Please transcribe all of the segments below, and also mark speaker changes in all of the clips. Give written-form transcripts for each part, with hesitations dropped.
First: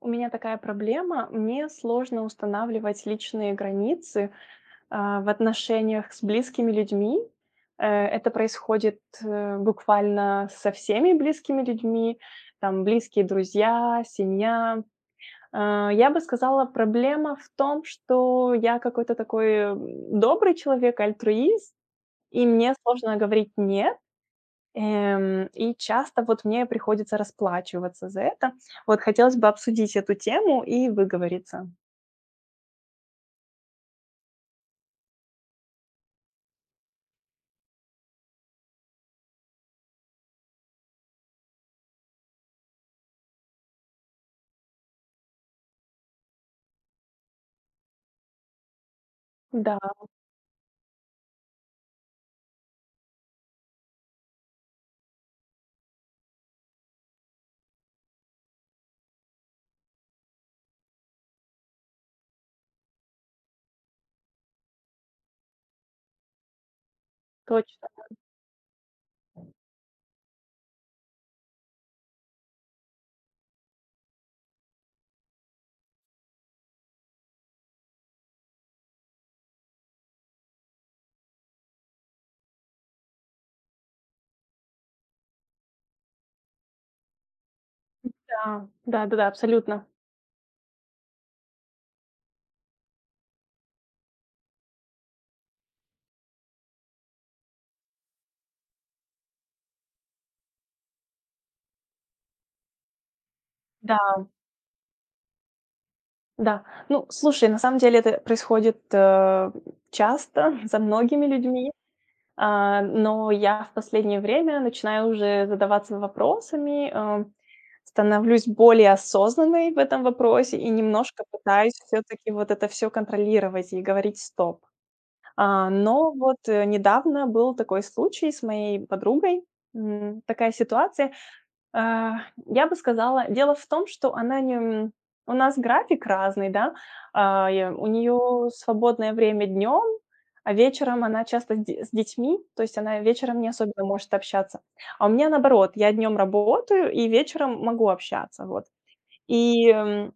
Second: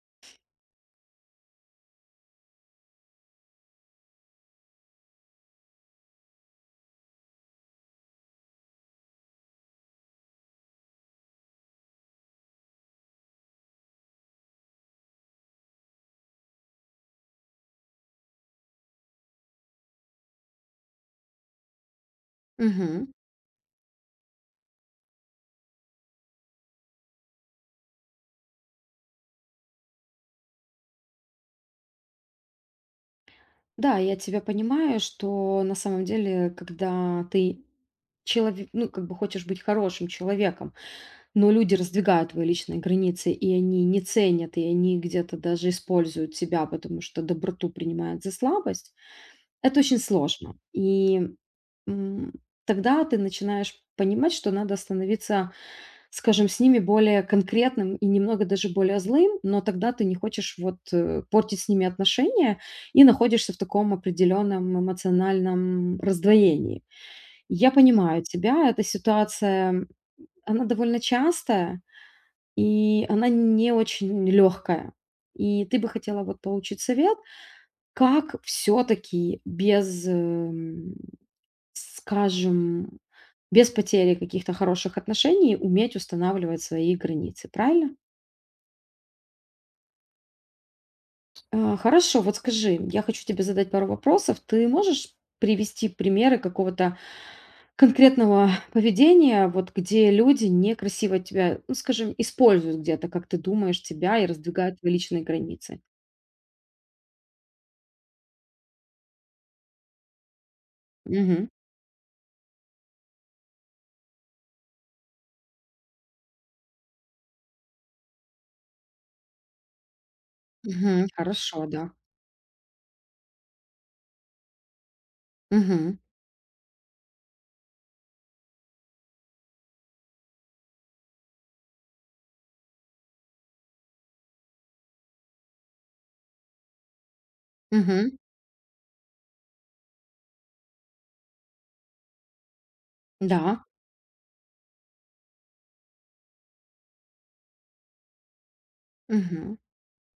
Speaker 1: У меня такая проблема. Мне сложно устанавливать личные границы в отношениях с близкими людьми. Это происходит, буквально со всеми близкими людьми, там близкие друзья, семья. Я бы сказала, проблема в том, что я какой-то такой, добрый человек, альтруист, и мне
Speaker 2: Мгм.
Speaker 1: сложно говорить "нет". И часто вот мне приходится расплачиваться за это. Вот хотелось бы обсудить эту тему и выговориться.
Speaker 2: Да, я тебя понимаю, что на самом деле, когда ты человек, ну, как бы хочешь быть хорошим человеком, но люди раздвигают твои личные границы, и они не ценят, и они где-то даже используют тебя, потому что доброту принимают за слабость,
Speaker 1: Да,
Speaker 2: это очень сложно. М, Тогда ты начинаешь понимать, что надо становиться. Скажем, с ними более конкретным и немного даже более злым, но тогда ты не хочешь портить с ними отношения и находишься в таком определенном эмоциональном раздвоении. Я
Speaker 1: точно.
Speaker 2: понимаю тебя, эта ситуация, она довольно частая, и она не очень легкая. И ты бы хотела вот получить совет, как все-таки без, скажем, без потери каких-то хороших отношений уметь устанавливать свои границы, правильно?
Speaker 1: Да, да-да-да, абсолютно.
Speaker 2: А, хорошо, вот скажи, я хочу тебе задать пару вопросов. Ты можешь привести примеры какого-то конкретного поведения, вот где люди некрасиво тебя, ну, скажем, используют где-то, как ты думаешь, тебя
Speaker 1: Да.
Speaker 2: и раздвигают твои личные границы?
Speaker 1: Да. Ну, слушай, на самом деле это происходит, часто за многими
Speaker 2: Мгм.
Speaker 1: людьми, но я в последнее время начинаю уже задаваться вопросами, становлюсь более осознанной в этом вопросе и
Speaker 2: Мгм.
Speaker 1: немножко
Speaker 2: Хорошо,
Speaker 1: пытаюсь
Speaker 2: да.
Speaker 1: все таки вот это все контролировать и говорить "стоп".
Speaker 2: Мгм.
Speaker 1: Но вот, недавно был такой случай с моей подругой, такая ситуация. А, я бы сказала, дело в том, что она не м, у нас график разный, да. Я у
Speaker 2: Мгм.
Speaker 1: нее свободное время днем, а вечером она часто с детьми, то есть она вечером не
Speaker 2: Да.
Speaker 1: особенно может общаться. А у меня наоборот, я днем работаю и вечером могу общаться, вот.
Speaker 2: Мгм.
Speaker 1: И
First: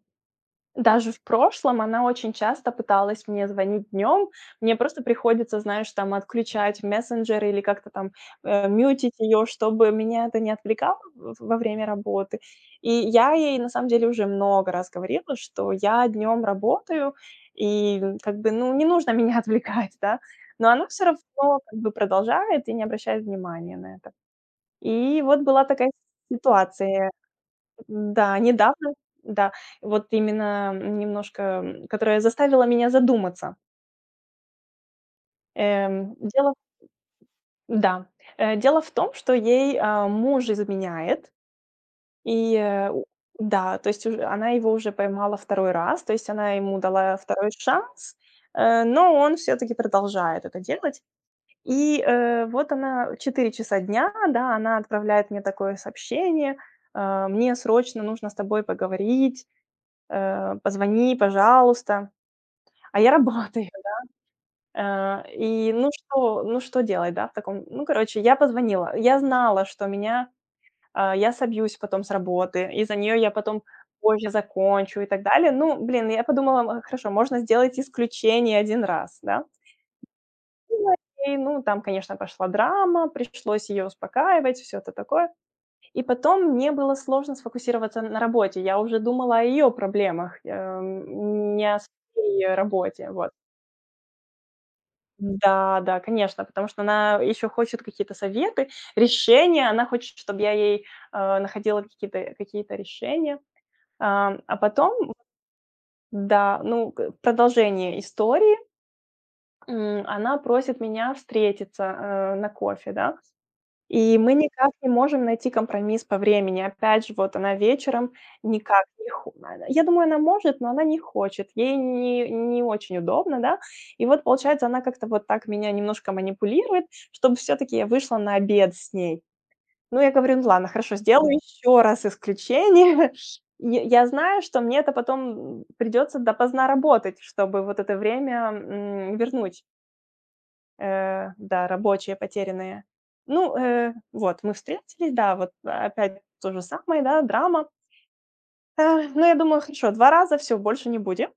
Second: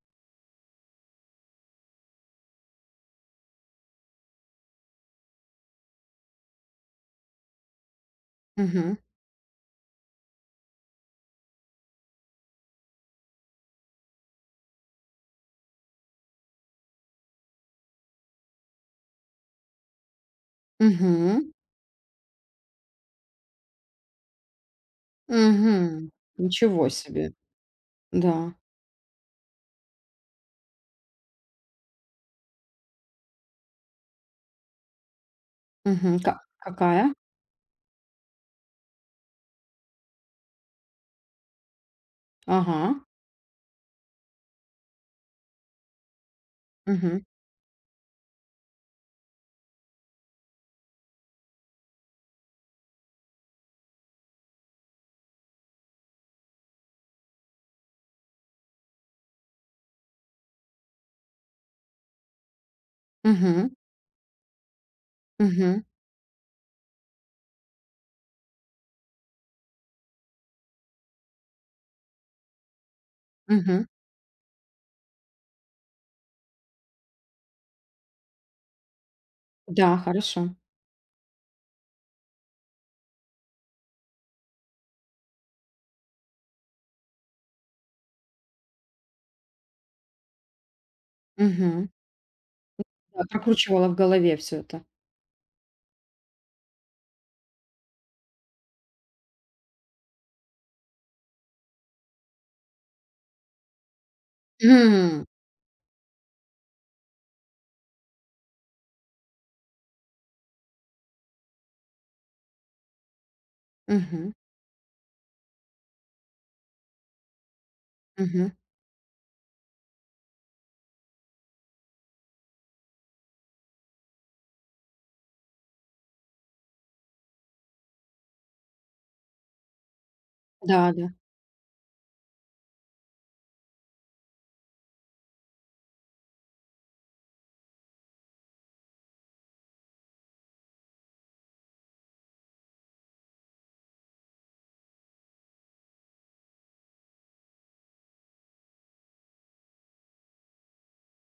Speaker 1: даже в прошлом она очень часто пыталась мне звонить днем. Мне просто приходится, знаешь, там отключать мессенджеры или как-то там,
Speaker 2: Мгм.
Speaker 1: мьютить её, чтобы меня это не отвлекало в во время работы. И я ей на самом деле уже много раз говорила, что я днем работаю и, как бы, ну, не нужно меня отвлекать, да. Но она все
Speaker 2: Мгм.
Speaker 1: равно как бы продолжает и не обращает внимания на это. И вот была такая
Speaker 2: Мгм. Ничего
Speaker 1: ситуация.
Speaker 2: себе.
Speaker 1: Да,
Speaker 2: Да.
Speaker 1: недавно, да, вот именно, немножко, которая заставила меня задуматься.
Speaker 2: Мгм.
Speaker 1: Дело
Speaker 2: Какая?
Speaker 1: да, дело в том, что ей, муж изменяет, и, э,
Speaker 2: Ага.
Speaker 1: у да, то есть уже она его уже поймала второй раз, то есть она ему дала
Speaker 2: Мгм.
Speaker 1: второй шанс, но он все таки продолжает это делать. И, вот она, 4 часа дня, да, она отправляет мне такое сообщение: Мне срочно нужно с тобой поговорить". "Позвони, пожалуйста". А я работаю.
Speaker 2: Мгм.
Speaker 1: И
Speaker 2: Мгм.
Speaker 1: ну что делать, да, в таком ну, короче, я позвонила. Я знала, что я собьюсь потом с работы, и за нее я потом
Speaker 2: Мгм.
Speaker 1: позже закончу и так далее. Ну, блин, я подумала: Хорошо, можно сделать исключение один раз", да.
Speaker 2: Да, хорошо.
Speaker 1: Ну, и, ну, там, конечно, пошла драма, пришлось ее успокаивать, все это такое. И потом мне было сложно сфокусироваться на работе. Я уже думала о ее проблемах, не о
Speaker 2: Мгм.
Speaker 1: своей работе,
Speaker 2: Да,
Speaker 1: вот.
Speaker 2: прокручивала в голове все это.
Speaker 1: Да, да, конечно, потому что она еще хочет какие-то советы, решения. Она хочет, чтобы я ей, находила какие-то какие решения. А потом,
Speaker 2: М.
Speaker 1: да, ну, к в продолжении истории, она просит меня встретиться, на кофе, да. И
Speaker 2: Мгм.
Speaker 1: мы никак не можем найти компромисс по времени. Опять же, вот она вечером
Speaker 2: Мгм.
Speaker 1: никак не хо а, я думаю, она может, но она не хочет. Ей не очень удобно, да. И вот, получается, она как-то вот так меня немножко манипулирует, чтобы все таки я вышла на обед с ней. Ну, я говорю: "Ну ладно,
Speaker 2: Да,
Speaker 1: хорошо,
Speaker 2: да.
Speaker 1: сделаю еще раз исключение". Я знаю, что мне это потом придется допоздна работать, чтобы вот это время, вернуть. Да, рабочие потерянные. Ну, вот мы встретились, да, вот опять то же самое, да, драма. Ну, я думаю, хорошо, 2 раза, все больше не будем.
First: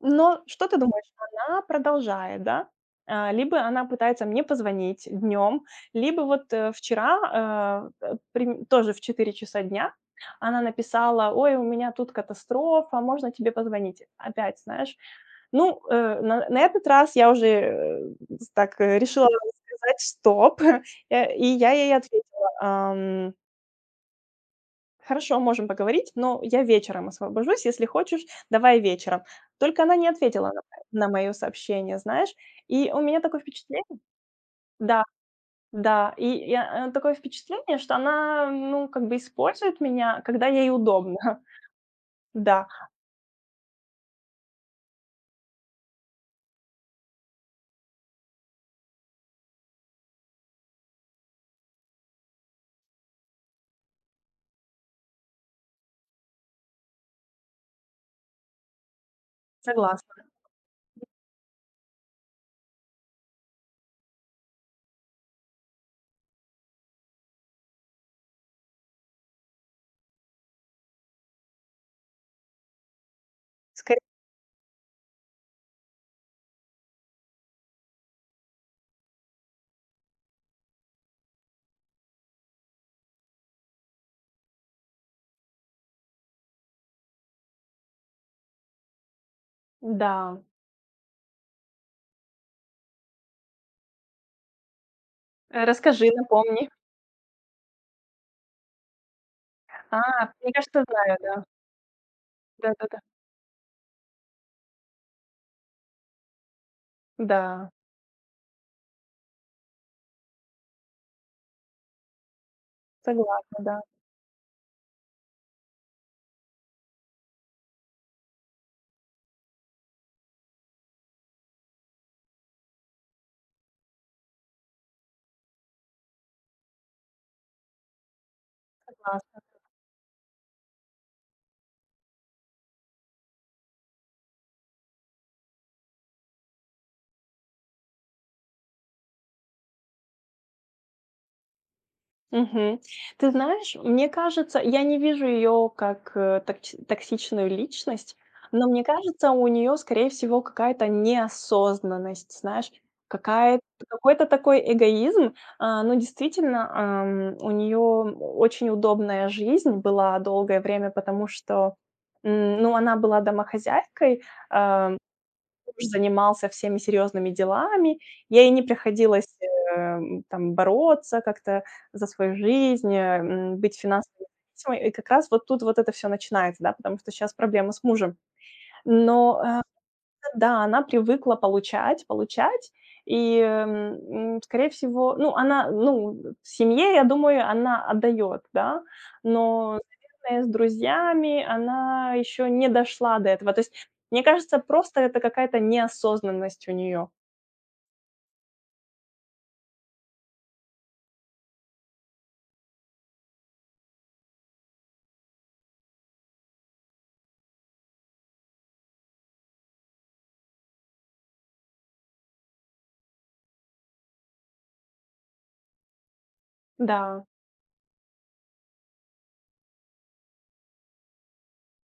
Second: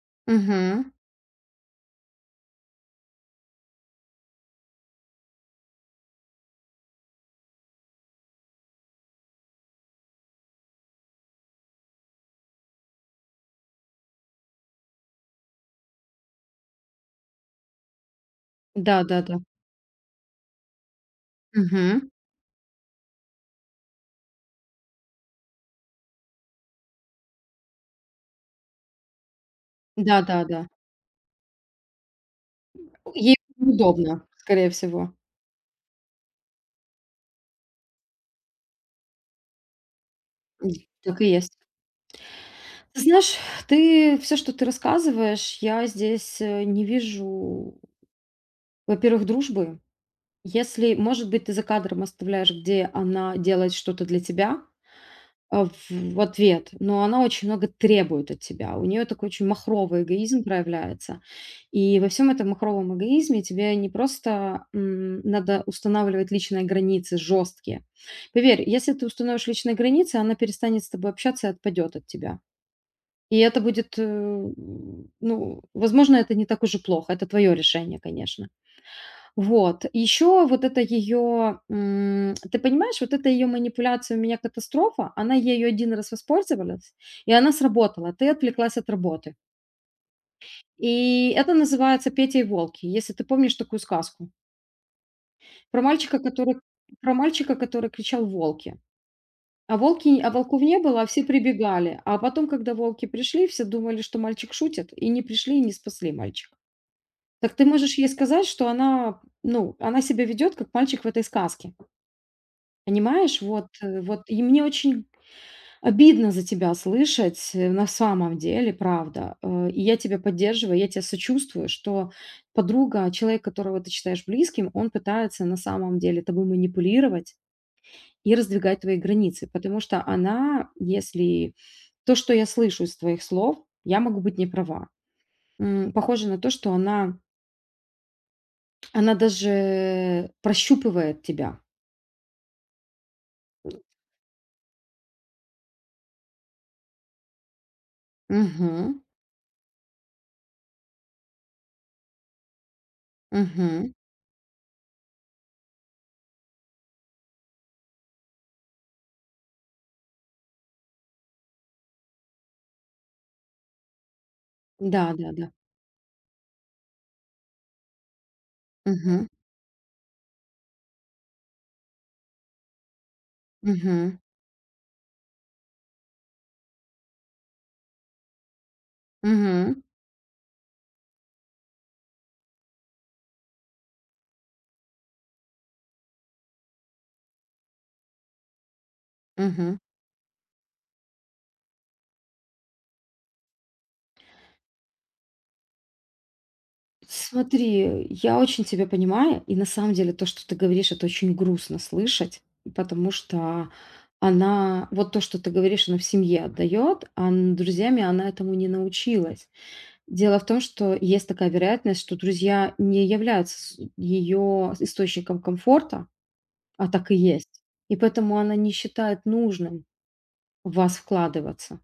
Speaker 1: Но что ты
Speaker 2: Мгм.
Speaker 1: думаешь, она продолжает, да? Либо она пытается мне позвонить днем, либо вот, вчера, э, э, прим тоже в 4 часа дня она написала: "Ой, у меня тут катастрофа, можно тебе позвонить?" Опять, знаешь. Ну, на этот раз я уже, так, решила
Speaker 2: Да-да-да.
Speaker 1: сказать: "Стоп". И я ей
Speaker 2: Мгм.
Speaker 1: ответила: "Хорошо, можем поговорить, но я вечером освобожусь, если хочешь, давай вечером". Только она не ответила
Speaker 2: Да-да-да.
Speaker 1: на на моё сообщение, знаешь. И у меня
Speaker 2: Ей
Speaker 1: такое впечатление.
Speaker 2: неудобно, скорее
Speaker 1: Да,
Speaker 2: всего.
Speaker 1: да, и я, такое впечатление, что она, ну, как бы использует меня, когда ей
Speaker 2: М,
Speaker 1: удобно.
Speaker 2: так и есть.
Speaker 1: Да,
Speaker 2: Ты знаешь, ты все, что ты рассказываешь, я здесь, не вижу, во-первых, дружбы. Если, может быть, ты за кадром оставляешь, где она делает что-то для тебя. А, в ответ, но она очень много требует от тебя. У нее такой очень махровый
Speaker 1: согласна.
Speaker 2: эгоизм проявляется. И во всем этом махровом эгоизме тебе не просто, надо устанавливать личные границы жесткие. Поверь, если ты установишь личные границы, она перестанет с тобой общаться и отпадет от тебя. И это будет,
Speaker 1: Скорее.
Speaker 2: э, ну, возможно, это не так уж и плохо. Это твое решение, конечно. Вот. Еще вот это ее, ты понимаешь, вот эта ее манипуляция «у меня катастрофа», она ею один раз воспользовалась, и она сработала. Ты отвлеклась от работы.
Speaker 1: Да.
Speaker 2: И это называется «Петя и волки», если ты помнишь такую сказку. Про
Speaker 1: Расскажи,
Speaker 2: мальчика, который
Speaker 1: напомни.
Speaker 2: Про мальчика, который кричал: «Волки!»
Speaker 1: А,
Speaker 2: А
Speaker 1: Мне
Speaker 2: волков не
Speaker 1: кажется,
Speaker 2: было, а
Speaker 1: знаю,
Speaker 2: все
Speaker 1: да.
Speaker 2: прибегали. А потом, когда
Speaker 1: Да-да-да. Да, да.
Speaker 2: волки пришли, все думали, что мальчик шутит, и не пришли, и не спасли мальчика.
Speaker 1: Да,
Speaker 2: Так ты можешь ей сказать, что она, ну, она себя ведет, как мальчик в этой сказке. Понимаешь,
Speaker 1: согласна, да,
Speaker 2: и мне очень обидно за тебя слышать, на самом деле, правда. И я тебя поддерживаю, я тебя сочувствую, что подруга, человек, которого ты считаешь близким, он пытается на самом деле тобой манипулировать и раздвигать твои
Speaker 1: классно.
Speaker 2: границы. Потому что она, если то, что я слышу из твоих слов, я могу быть не права. Похоже на то, что она даже прощупывает тебя.
Speaker 1: Мгм. Ты знаешь, мне кажется, я не вижу ее как, э, токч токсичную личность, но мне
Speaker 2: Мгм.
Speaker 1: кажется, у нее, скорее всего, какая-то неосознанность, знаешь, какая
Speaker 2: Мгм.
Speaker 1: какой-то такой эгоизм. Ну, действительно, у нее очень удобная жизнь была долгое время, потому что, ну, она была домохозяйкой, а
Speaker 2: Да-да-да.
Speaker 1: муж занимался всеми серьезными делами, ей не
Speaker 2: Мгм.
Speaker 1: приходилось, там бороться как-то за свою жизнь, быть
Speaker 2: Мгм.
Speaker 1: финансово независимой. И как раз вот тут вот это все начинается, да, потому что сейчас проблема с мужем. Но,
Speaker 2: Мгм.
Speaker 1: да, она привыкла получать, получать. И, скорее всего, ну, она, ну, в семье, я думаю, она отдает, да,
Speaker 2: Мгм.
Speaker 1: но, наверное, с друзьями она еще не дошла до этого. То есть, мне кажется, просто это какая-то неосознанность у нее.
Speaker 2: Смотри, я очень тебя понимаю, и на самом деле то, что ты говоришь, это очень грустно слышать, потому что она, вот то, что ты говоришь, она в семье отдает, а друзьями она этому не научилась. Дело в том, что есть такая вероятность, что друзья не являются ее источником комфорта, а
Speaker 1: Да,
Speaker 2: так и есть. И поэтому она не считает нужным в вас вкладываться.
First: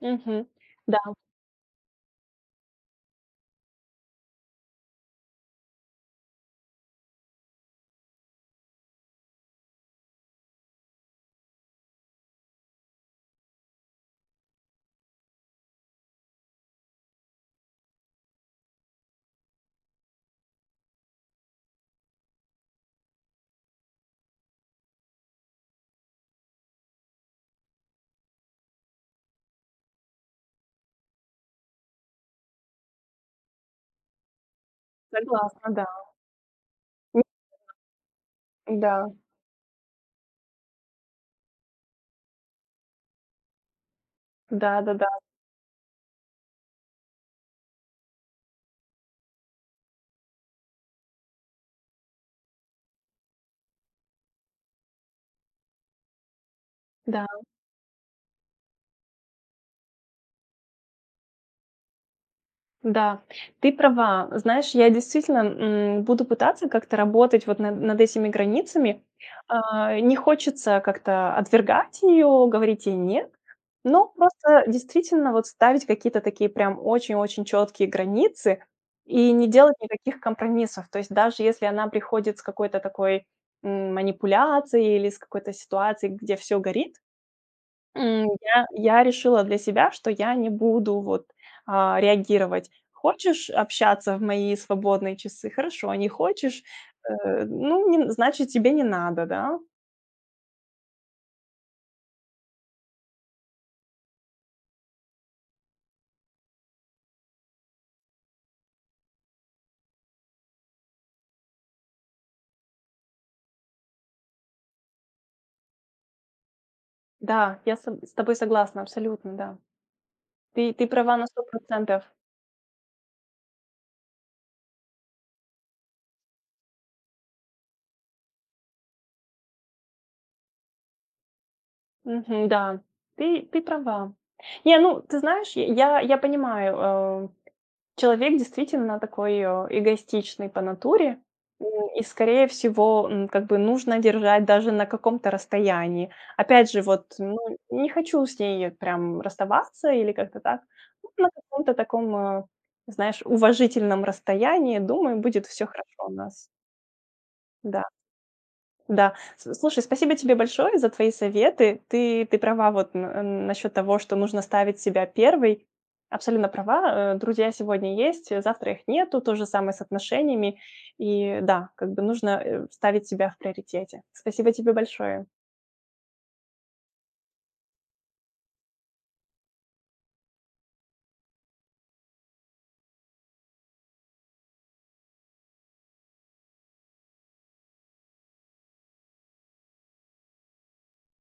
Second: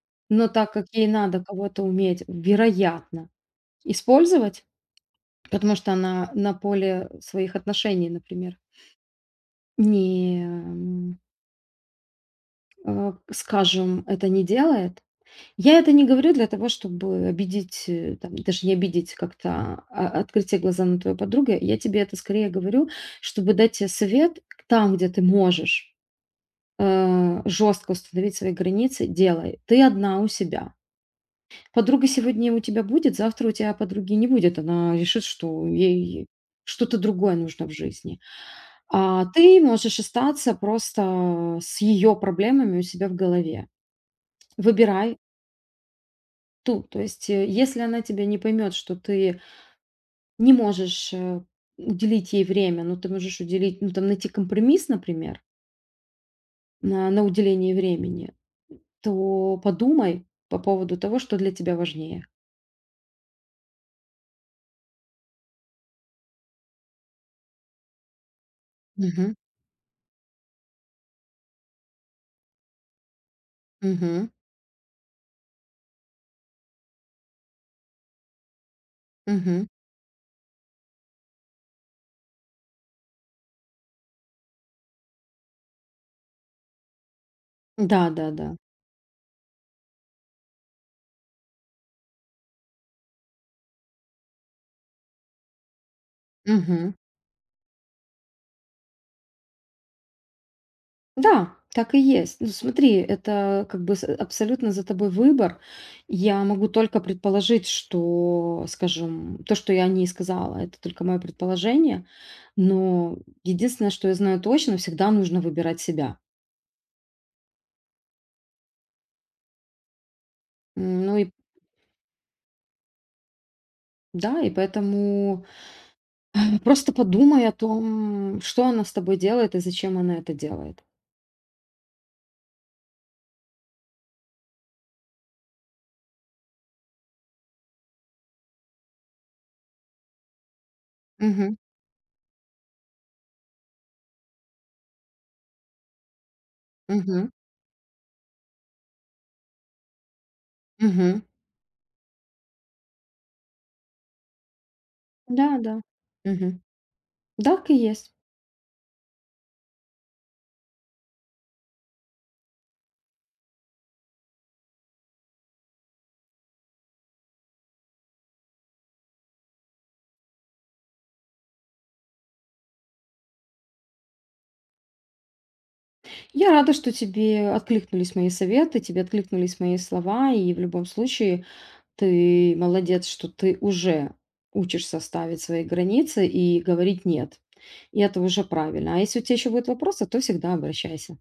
Speaker 1: мгм.
Speaker 2: Но так как
Speaker 1: Да,
Speaker 2: ей надо кого-то уметь, вероятно, использовать, потому что она на поле своих отношений, например, не, м, э, скажем, это не делает. Я это не говорю для того, чтобы обидеть, там, даже не обидеть как-то, а открыть те глаза на твою подругу. Я тебе это скорее говорю, чтобы дать тебе совет там, где ты можешь, жестко установить свои границы, делай. Ты одна у себя. Подруга сегодня у тебя будет, завтра у тебя подруги не будет. Она решит, что
Speaker 1: согласна, да.
Speaker 2: ей что-то
Speaker 1: М,
Speaker 2: другое нужно в жизни.
Speaker 1: да,
Speaker 2: А, ты можешь остаться просто с ее проблемами у себя в голове.
Speaker 1: да-да-да. Да.
Speaker 2: Выбирай
Speaker 1: Да.
Speaker 2: ту. То есть, если она тебя не поймет, что ты не можешь уделить ей время, но ты можешь уделить, ну там найти компромисс, например, на
Speaker 1: Да.
Speaker 2: уделение времени, то подумай по поводу того, что для тебя важнее.
Speaker 1: Да, ты права. Знаешь, я действительно, буду пытаться как-то работать вот над этими границами.
Speaker 2: Мгм.
Speaker 1: Не хочется как-то отвергать ее, говорить ей "нет", но
Speaker 2: Мгм.
Speaker 1: просто действительно вот ставить какие-то такие прям очень-очень четкие границы и не
Speaker 2: Мгм.
Speaker 1: делать никаких компромиссов. То есть даже если она приходит с какой-то такой, манипуляцией или с какой-то ситуацией, где все горит,
Speaker 2: Да, да, да.
Speaker 1: Я решила для себя, что я не буду вот, реагировать. Хочешь общаться в мои свободные часы — хорошо, не хочешь,
Speaker 2: Мгм.
Speaker 1: ну, не значит, тебе не надо, да?
Speaker 2: Да, так и есть. Ну, смотри, это как бы абсолютно за тобой выбор. Я могу только предположить, что, скажем, то, что я о ней сказала, это только мое предположение. Но единственное, что я знаю точно, всегда нужно выбирать себя.
Speaker 1: Да, я с тобой согласна, абсолютно, да. Ты
Speaker 2: Ну
Speaker 1: права на
Speaker 2: и
Speaker 1: 100.
Speaker 2: да, и поэтому просто подумай о том, что она с тобой делает и зачем она это делает.
Speaker 1: Мгм, да, ты права. Не, ну, ты знаешь, я понимаю, э Человек действительно такой, эгоистичный по натуре,
Speaker 2: Мгм.
Speaker 1: м, и, скорее всего, как бы нужно держать даже на каком-то расстоянии. Опять же, вот,
Speaker 2: Мгм.
Speaker 1: ну, не хочу с ней прям расставаться или как-то так. Ну,
Speaker 2: Мгм.
Speaker 1: на каком-то таком, знаешь, уважительном расстоянии, думаю, будет
Speaker 2: Да,
Speaker 1: все
Speaker 2: да.
Speaker 1: хорошо у нас.
Speaker 2: Мгм. Так и
Speaker 1: Да.
Speaker 2: есть.
Speaker 1: Да. С слушай, спасибо тебе большое за твои советы. Ты права вот насчет того, что нужно ставить себя первой. Абсолютно права. Друзья сегодня есть, завтра их нету. То же самое с отношениями. И да, как бы нужно, ставить себя в приоритете. Спасибо тебе большое.
Speaker 2: Я рада, что тебе откликнулись мои советы, тебе откликнулись мои слова, и в любом случае ты молодец, что ты уже учишься ставить свои границы и говорить «нет». И это уже правильно. А если у тебя еще будут вопросы, то всегда обращайся.